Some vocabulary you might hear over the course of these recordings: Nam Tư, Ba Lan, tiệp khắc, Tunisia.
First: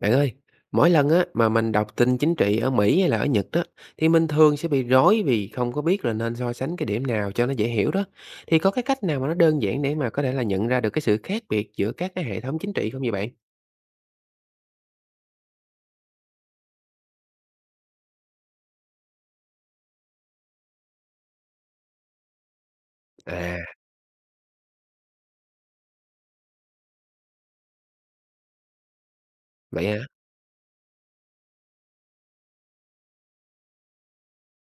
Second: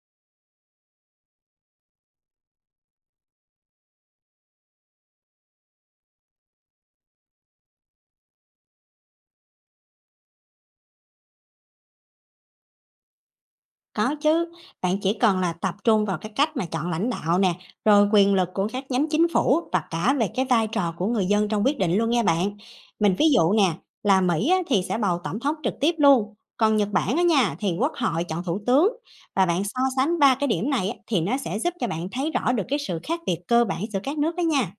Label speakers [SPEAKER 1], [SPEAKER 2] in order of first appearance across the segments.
[SPEAKER 1] Bạn ơi, mỗi lần á mà mình đọc tin chính trị ở Mỹ hay là ở Nhật đó thì mình thường sẽ bị rối vì không có biết là nên so sánh cái điểm nào cho nó dễ hiểu đó. Thì có cái cách nào mà nó đơn giản để mà có thể là nhận ra được cái sự khác biệt giữa các cái hệ thống chính trị không vậy bạn?
[SPEAKER 2] Có chứ, bạn chỉ cần là tập trung vào cái cách mà chọn lãnh đạo nè, rồi quyền lực của các nhánh chính phủ và cả về cái vai trò của người dân trong quyết định luôn nha bạn. Mình ví dụ
[SPEAKER 1] À,
[SPEAKER 2] nè, là Mỹ á, thì sẽ bầu tổng thống trực tiếp luôn, còn Nhật Bản á nha thì quốc hội chọn thủ tướng, và bạn so
[SPEAKER 1] vậy hả?
[SPEAKER 2] sánh ba cái điểm này á, thì nó sẽ giúp cho bạn thấy rõ được cái sự khác biệt cơ bản giữa các nước đó nha.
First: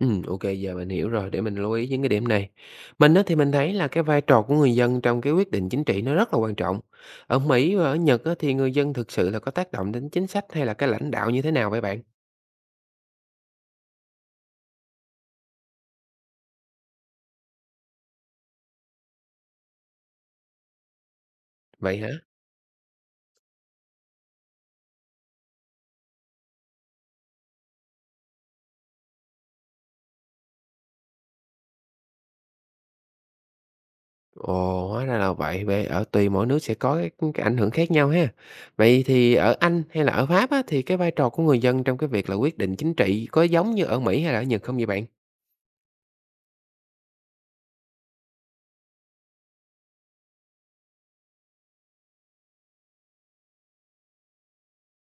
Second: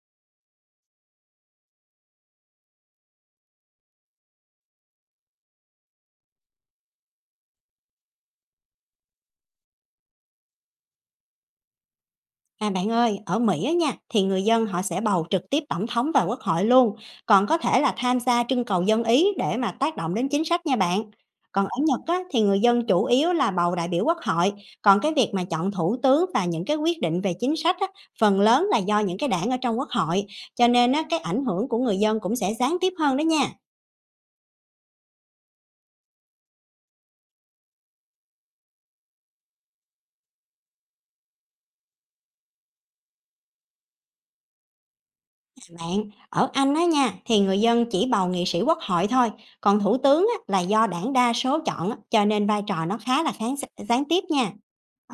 [SPEAKER 1] Ừ, ok giờ mình hiểu rồi để mình lưu ý những cái điểm này. Mình á thì mình thấy là cái vai trò của người dân trong cái quyết định chính trị nó rất là quan trọng. Ở Mỹ và ở Nhật á thì người dân thực sự là có tác động đến chính sách hay là cái lãnh đạo như thế nào vậy bạn?
[SPEAKER 2] À bạn ơi, ở Mỹ á nha, thì người dân họ sẽ bầu trực tiếp tổng thống và quốc hội luôn, còn có thể là tham gia trưng cầu dân ý để mà tác động đến chính sách nha bạn. Còn ở
[SPEAKER 1] Vậy
[SPEAKER 2] Nhật
[SPEAKER 1] hả?
[SPEAKER 2] á, thì người dân chủ yếu là bầu đại biểu quốc hội, còn cái việc mà chọn thủ tướng và những cái quyết định về chính sách á, phần lớn là do những cái đảng ở trong quốc hội, cho nên á, cái ảnh hưởng của người dân cũng sẽ gián tiếp hơn đó nha.
[SPEAKER 1] Ồ, hóa ra là vậy. Vậy ở tùy mỗi nước sẽ có cái ảnh hưởng khác nhau ha. Vậy thì ở Anh hay là ở Pháp á, thì cái vai trò của người dân trong cái việc là quyết định chính trị có giống như ở Mỹ hay là ở Nhật không vậy bạn?
[SPEAKER 2] Bạn, ở Anh á nha, thì người dân chỉ bầu nghị sĩ quốc hội thôi, còn thủ tướng á, là do đảng đa số chọn á, cho nên vai trò nó khá là kháng, gián tiếp nha.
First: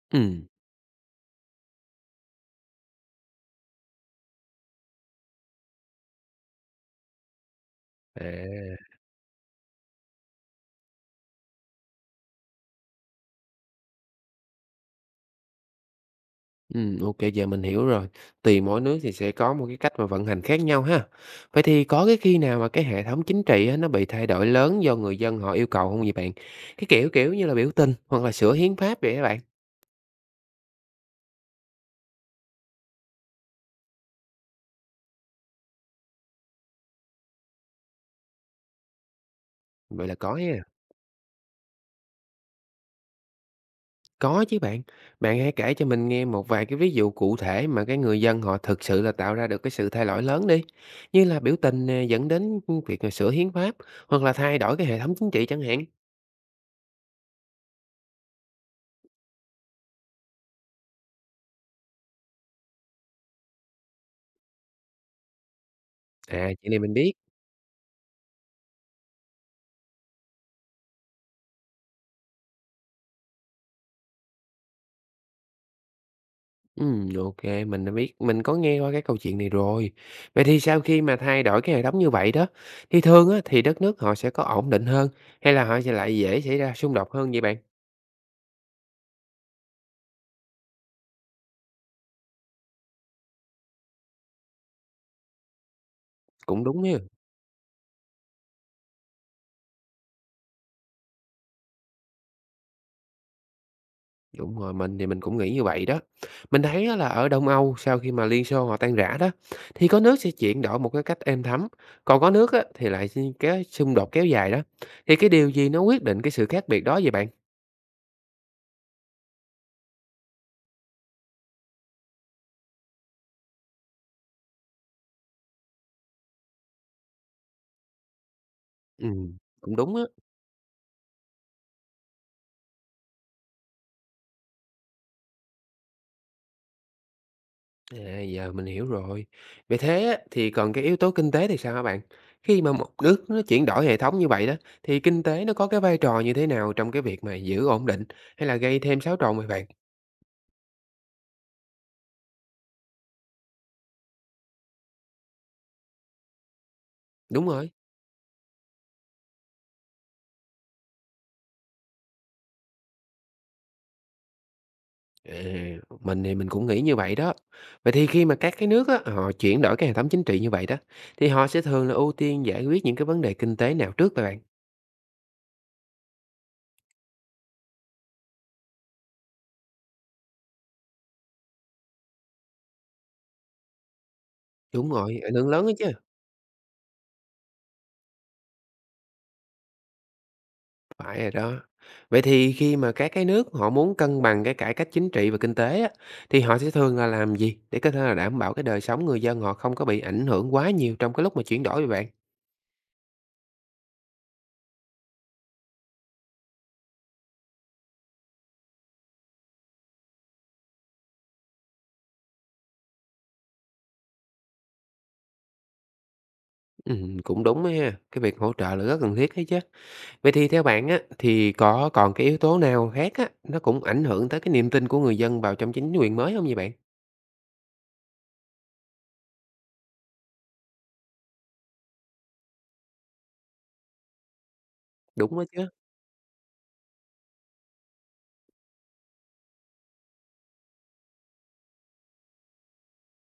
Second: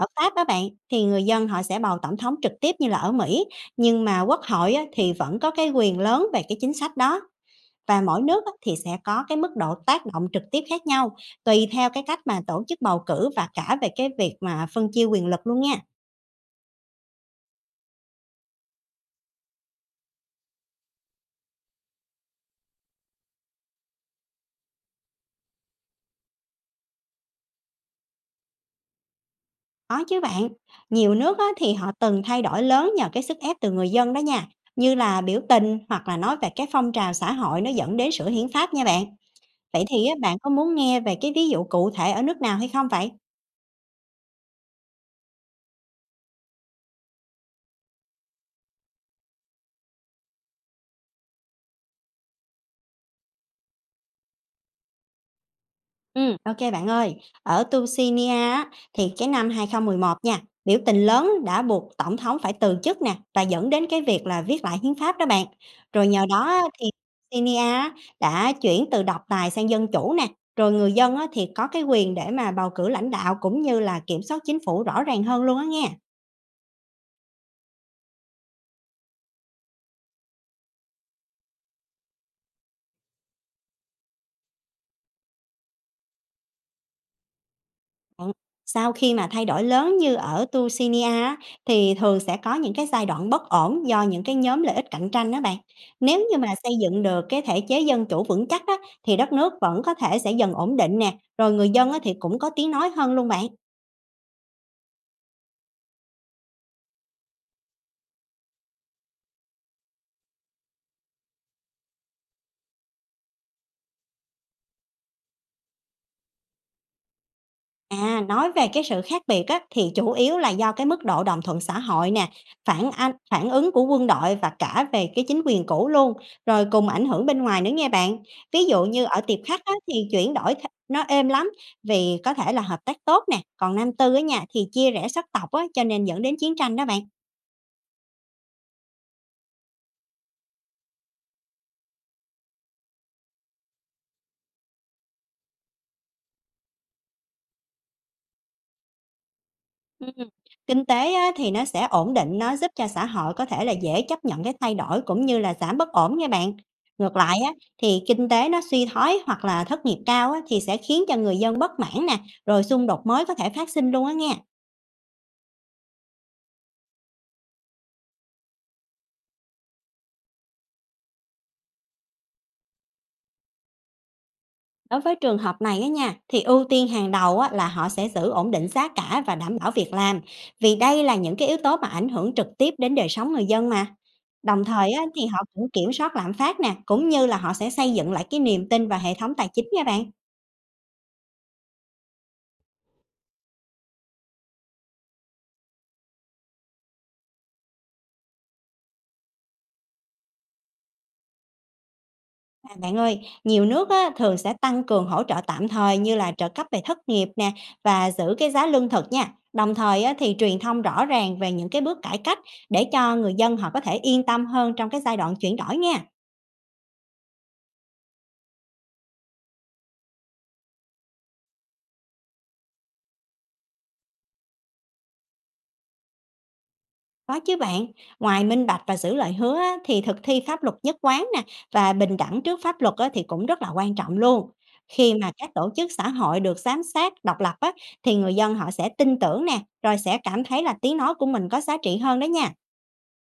[SPEAKER 2] Ở Pháp á
[SPEAKER 1] Ừm.
[SPEAKER 2] bạn, thì người dân họ sẽ bầu tổng thống trực tiếp như là ở Mỹ, nhưng mà quốc hội á, thì vẫn có cái quyền lớn về cái chính sách đó. Và mỗi nước á, thì
[SPEAKER 1] À,
[SPEAKER 2] sẽ có cái mức độ tác động trực tiếp khác nhau, tùy theo cái cách mà tổ chức bầu cử và cả về cái việc mà phân chia quyền lực luôn nha.
[SPEAKER 1] OK, giờ mình hiểu rồi. Tùy mỗi nước thì sẽ có một cái cách mà vận hành khác nhau ha. Vậy thì có cái khi nào mà cái hệ thống chính trị á, nó bị thay đổi lớn do người dân họ yêu cầu không vậy bạn? Cái kiểu kiểu như là biểu tình hoặc là sửa hiến pháp vậy các bạn?
[SPEAKER 2] Có chứ bạn, nhiều nước á, thì họ từng thay đổi lớn nhờ cái sức ép từ người dân đó nha, như là biểu tình hoặc là nói về cái phong trào xã hội nó dẫn đến sửa hiến pháp nha bạn. Vậy thì
[SPEAKER 1] Vậy
[SPEAKER 2] á,
[SPEAKER 1] là có
[SPEAKER 2] bạn có
[SPEAKER 1] ha.
[SPEAKER 2] muốn nghe về cái ví dụ cụ thể ở nước nào hay không vậy?
[SPEAKER 1] Có chứ bạn. Bạn hãy kể cho mình nghe một vài cái ví dụ cụ thể mà cái người dân họ thực sự là tạo ra được cái sự thay đổi lớn đi, như là biểu tình nè, dẫn đến việc là sửa hiến pháp hoặc là thay đổi cái hệ thống chính trị chẳng hạn.
[SPEAKER 2] Ok bạn ơi. Ở Tunisia á, thì cái năm 2011 nha, biểu tình lớn đã buộc tổng thống phải từ chức nè, và dẫn đến cái việc là viết lại hiến pháp đó bạn. Rồi nhờ đó
[SPEAKER 1] À,
[SPEAKER 2] á,
[SPEAKER 1] chuyện này
[SPEAKER 2] thì
[SPEAKER 1] mình biết.
[SPEAKER 2] Tunisia á, đã chuyển từ độc tài sang dân chủ nè, rồi người dân á, thì có cái quyền để mà bầu cử lãnh đạo cũng như là kiểm soát chính phủ rõ ràng hơn luôn á nghe.
[SPEAKER 1] OK, mình đã biết, mình có nghe qua cái câu chuyện này rồi. Vậy thì sau khi mà thay đổi cái hệ thống như vậy đó, thì thường á, thì đất nước họ sẽ có ổn định hơn hay là họ sẽ lại dễ xảy ra xung đột hơn vậy bạn?
[SPEAKER 2] Ừ. Sau khi mà thay đổi lớn như ở Tucinia á, thì thường sẽ có những cái giai đoạn bất ổn do những cái nhóm lợi ích cạnh tranh đó bạn. Nếu như mà
[SPEAKER 1] Cũng
[SPEAKER 2] xây
[SPEAKER 1] đúng ha.
[SPEAKER 2] dựng được cái thể chế dân chủ vững chắc á, thì đất nước vẫn có thể sẽ dần ổn định nè, rồi người dân á, thì cũng có tiếng nói hơn luôn bạn.
[SPEAKER 1] Đúng rồi, mình thì mình cũng nghĩ như vậy đó. Mình thấy á là ở Đông Âu sau khi mà Liên Xô họ tan rã đó, thì có nước sẽ chuyển đổi một cái cách êm thấm, còn có nước á, thì lại xi cái xung đột kéo dài đó. Thì cái điều gì nó quyết định cái sự khác biệt đó vậy bạn?
[SPEAKER 2] À, nói về cái sự khác biệt á, thì chủ yếu là do cái mức độ đồng thuận xã hội nè, phản ánh phản ứng của quân đội và cả về cái chính quyền cũ luôn, rồi cùng ảnh hưởng bên ngoài nữa nghe bạn. Ví dụ như ở
[SPEAKER 1] Ừm.
[SPEAKER 2] Tiệp Khắc á,
[SPEAKER 1] Cũng đúng á.
[SPEAKER 2] thì chuyển đổi nó êm lắm, vì có thể là hợp tác tốt nè, còn Nam Tư á nha thì chia rẽ sắc tộc á, cho nên dẫn đến chiến tranh đó bạn.
[SPEAKER 1] À, giờ mình hiểu rồi. Vậy thế á, thì còn cái yếu tố kinh tế thì sao hả bạn? Khi mà một nước nó chuyển đổi hệ thống như vậy đó, thì kinh tế nó có cái vai trò như thế nào trong cái việc mà giữ ổn định hay là gây thêm xáo trộn vậy bạn?
[SPEAKER 2] Ừm, kinh tế á, thì nó sẽ ổn định, nó giúp cho xã hội có thể là dễ chấp nhận cái thay đổi cũng như là giảm bất ổn nha bạn. Ngược lại
[SPEAKER 1] Đúng
[SPEAKER 2] á,
[SPEAKER 1] rồi.
[SPEAKER 2] thì kinh tế nó suy thoái hoặc là thất nghiệp cao á, thì sẽ khiến cho người dân bất mãn nè, rồi xung đột mới có thể phát sinh luôn á nha.
[SPEAKER 1] À, mình thì mình cũng nghĩ như vậy đó. Vậy thì khi mà các cái nước á, họ chuyển đổi cái hệ thống chính trị như vậy đó, thì họ sẽ thường là ưu tiên giải quyết những cái vấn đề kinh tế nào trước vậy bạn?
[SPEAKER 2] Đối với trường hợp này á nha, thì ưu tiên hàng đầu á, là họ sẽ giữ ổn định giá cả và đảm bảo việc làm, vì đây là những cái yếu tố mà ảnh hưởng trực tiếp đến đời sống người dân mà. Đồng
[SPEAKER 1] Đúng
[SPEAKER 2] thời á,
[SPEAKER 1] rồi,
[SPEAKER 2] thì
[SPEAKER 1] ảnh
[SPEAKER 2] họ
[SPEAKER 1] hưởng lớn
[SPEAKER 2] cũng
[SPEAKER 1] đó chứ.
[SPEAKER 2] kiểm soát lạm phát nè, cũng như là họ sẽ xây dựng lại cái niềm tin vào hệ thống tài chính nha bạn.
[SPEAKER 1] Phải rồi đó. Vậy thì khi mà các cái nước họ muốn cân bằng cái cải cách chính trị và kinh tế á, thì họ sẽ thường là làm gì để có thể là đảm bảo cái đời sống người dân họ không có bị ảnh hưởng quá nhiều trong cái lúc mà chuyển đổi vậy bạn?
[SPEAKER 2] À, bạn ơi, nhiều nước á, thường sẽ tăng cường hỗ trợ tạm thời như là trợ cấp về thất nghiệp nè và giữ cái giá lương thực nha. Đồng thời á, thì truyền thông rõ ràng về những cái bước cải cách, để cho người dân họ có thể yên tâm hơn trong cái giai đoạn chuyển đổi nha.
[SPEAKER 1] Cũng đúng á ha, cái việc hỗ trợ là rất cần thiết đấy chứ. Vậy thì theo bạn á, thì có còn cái yếu tố nào khác á, nó cũng ảnh hưởng tới cái niềm tin của người dân vào trong chính quyền mới không vậy bạn?
[SPEAKER 2] Có chứ bạn, ngoài minh bạch và giữ lời hứa á, thì thực thi pháp luật nhất quán nè và bình đẳng trước pháp luật á, thì cũng rất là quan trọng luôn. Khi mà
[SPEAKER 1] Đúng đó
[SPEAKER 2] các
[SPEAKER 1] chứ.
[SPEAKER 2] tổ chức xã hội được giám sát độc lập á, thì người dân họ sẽ tin tưởng nè, rồi sẽ cảm thấy là tiếng nói của mình có giá trị hơn đó nha.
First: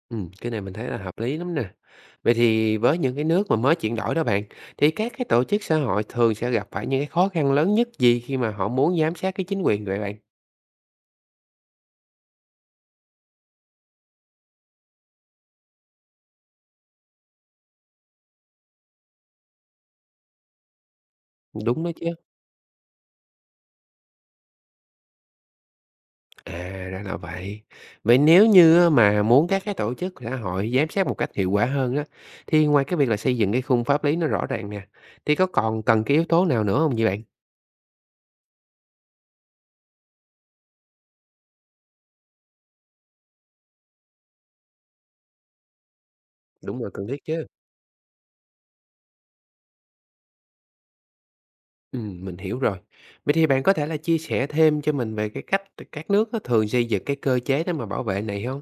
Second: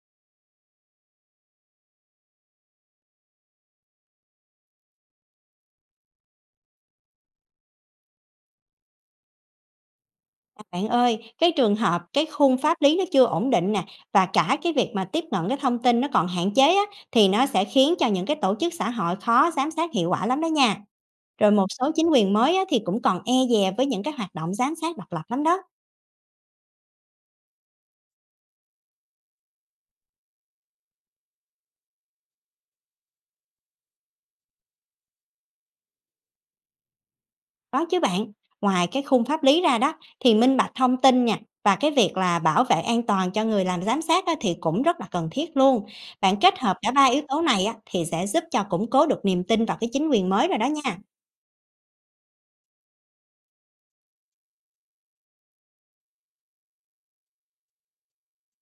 [SPEAKER 1] Ừ cái này mình thấy là hợp lý lắm nè. Vậy thì với những cái nước mà mới chuyển đổi đó bạn, thì các cái tổ chức xã hội thường sẽ gặp phải những cái khó khăn lớn nhất gì khi mà họ muốn giám sát cái chính quyền vậy bạn?
[SPEAKER 2] Bạn ơi, cái trường hợp cái khung pháp lý nó chưa ổn định nè và cả cái việc mà tiếp cận cái thông tin nó còn hạn chế á, thì nó sẽ khiến cho những cái tổ chức xã hội khó giám sát hiệu quả lắm đó nha. Rồi một
[SPEAKER 1] Đúng đó
[SPEAKER 2] số chính
[SPEAKER 1] chứ.
[SPEAKER 2] quyền mới á, thì cũng còn e dè với những cái hoạt động giám sát độc lập lắm đó.
[SPEAKER 1] À, ra là vậy. Vậy nếu như á mà muốn các cái tổ chức xã hội giám sát một cách hiệu quả hơn á, thì ngoài cái việc là xây dựng cái khung pháp lý nó rõ ràng nè, thì có còn cần cái yếu tố nào nữa không vậy bạn?
[SPEAKER 2] Đó chứ bạn, ngoài cái khung pháp lý ra đó, thì minh bạch thông tin nha và cái việc là bảo vệ an toàn cho người làm giám sát á, thì cũng rất là cần thiết luôn. Bạn kết hợp
[SPEAKER 1] Đúng
[SPEAKER 2] cả
[SPEAKER 1] rồi,
[SPEAKER 2] ba
[SPEAKER 1] cần
[SPEAKER 2] yếu
[SPEAKER 1] thiết
[SPEAKER 2] tố
[SPEAKER 1] chứ.
[SPEAKER 2] này á, thì sẽ giúp cho củng cố được niềm tin vào cái chính quyền mới rồi đó nha.
[SPEAKER 1] Mình hiểu rồi. Vậy thì bạn có thể là chia sẻ thêm cho mình về cái cách các nước á thường xây dựng cái cơ chế để mà bảo vệ này không?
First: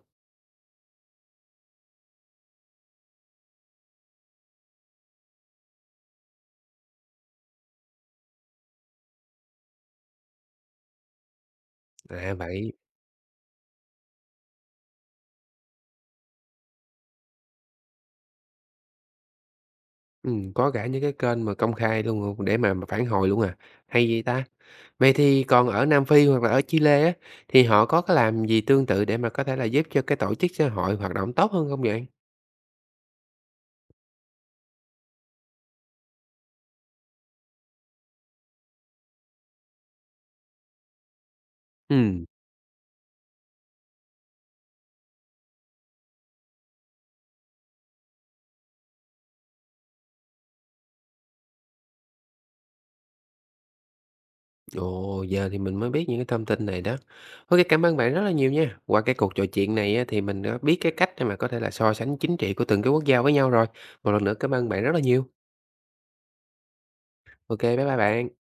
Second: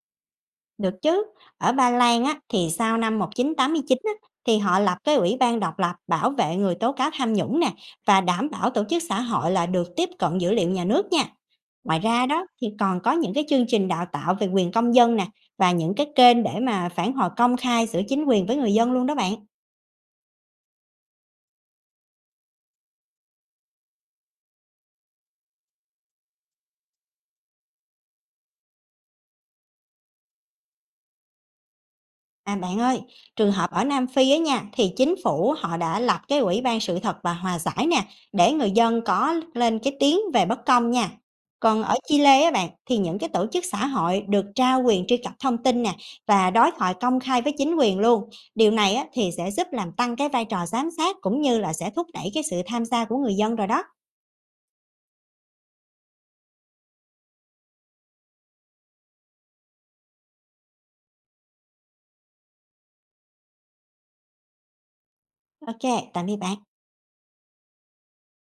[SPEAKER 2] Được chứ, ở Ba Lan á, thì sau năm 1989 á, thì họ lập cái Ủy ban độc lập bảo vệ người tố cáo tham nhũng nè và đảm bảo tổ chức xã hội là được tiếp cận dữ liệu nhà nước nha. Ngoài ra
[SPEAKER 1] À,
[SPEAKER 2] đó thì
[SPEAKER 1] vậy
[SPEAKER 2] còn có những cái chương trình đào tạo về quyền công dân nè và những cái kênh để mà phản hồi công khai giữa chính quyền với người dân luôn đó bạn.
[SPEAKER 1] có cả những cái kênh mà công khai luôn hông để mà phản hồi luôn à? Hay vậy ta! Vậy thì còn ở Nam Phi hoặc là ở Chile á, thì họ có cái làm gì tương tự để mà có thể là giúp cho cái tổ chức xã hội hoạt động tốt hơn không vậy?
[SPEAKER 2] À bạn ơi, trường hợp ở Nam Phi á nha, thì chính phủ họ đã lập cái ủy ban sự thật và hòa giải nè, để người dân có lên cái tiếng về bất công nha. Còn ở
[SPEAKER 1] Ừm.
[SPEAKER 2] Chile á bạn, thì những cái tổ chức xã hội được trao quyền truy cập thông tin nè và đối thoại công khai với chính quyền luôn. Điều này á, thì sẽ giúp làm tăng cái vai trò giám sát cũng như là sẽ thúc đẩy cái sự tham gia của người dân rồi đó.
[SPEAKER 1] Ồ, giờ thì mình mới biết những cái thông tin này đó. Ô cảm ơn bạn rất là nhiều nha. Qua cái cuộc trò chuyện này á, thì mình đã biết cái cách để mà có thể là so sánh chính trị của từng cái quốc gia với nhau rồi. Một lần nữa cảm ơn bạn rất là nhiều.
[SPEAKER 2] Ok, tạm biệt bạn.
[SPEAKER 1] Ok, bye bye bạn.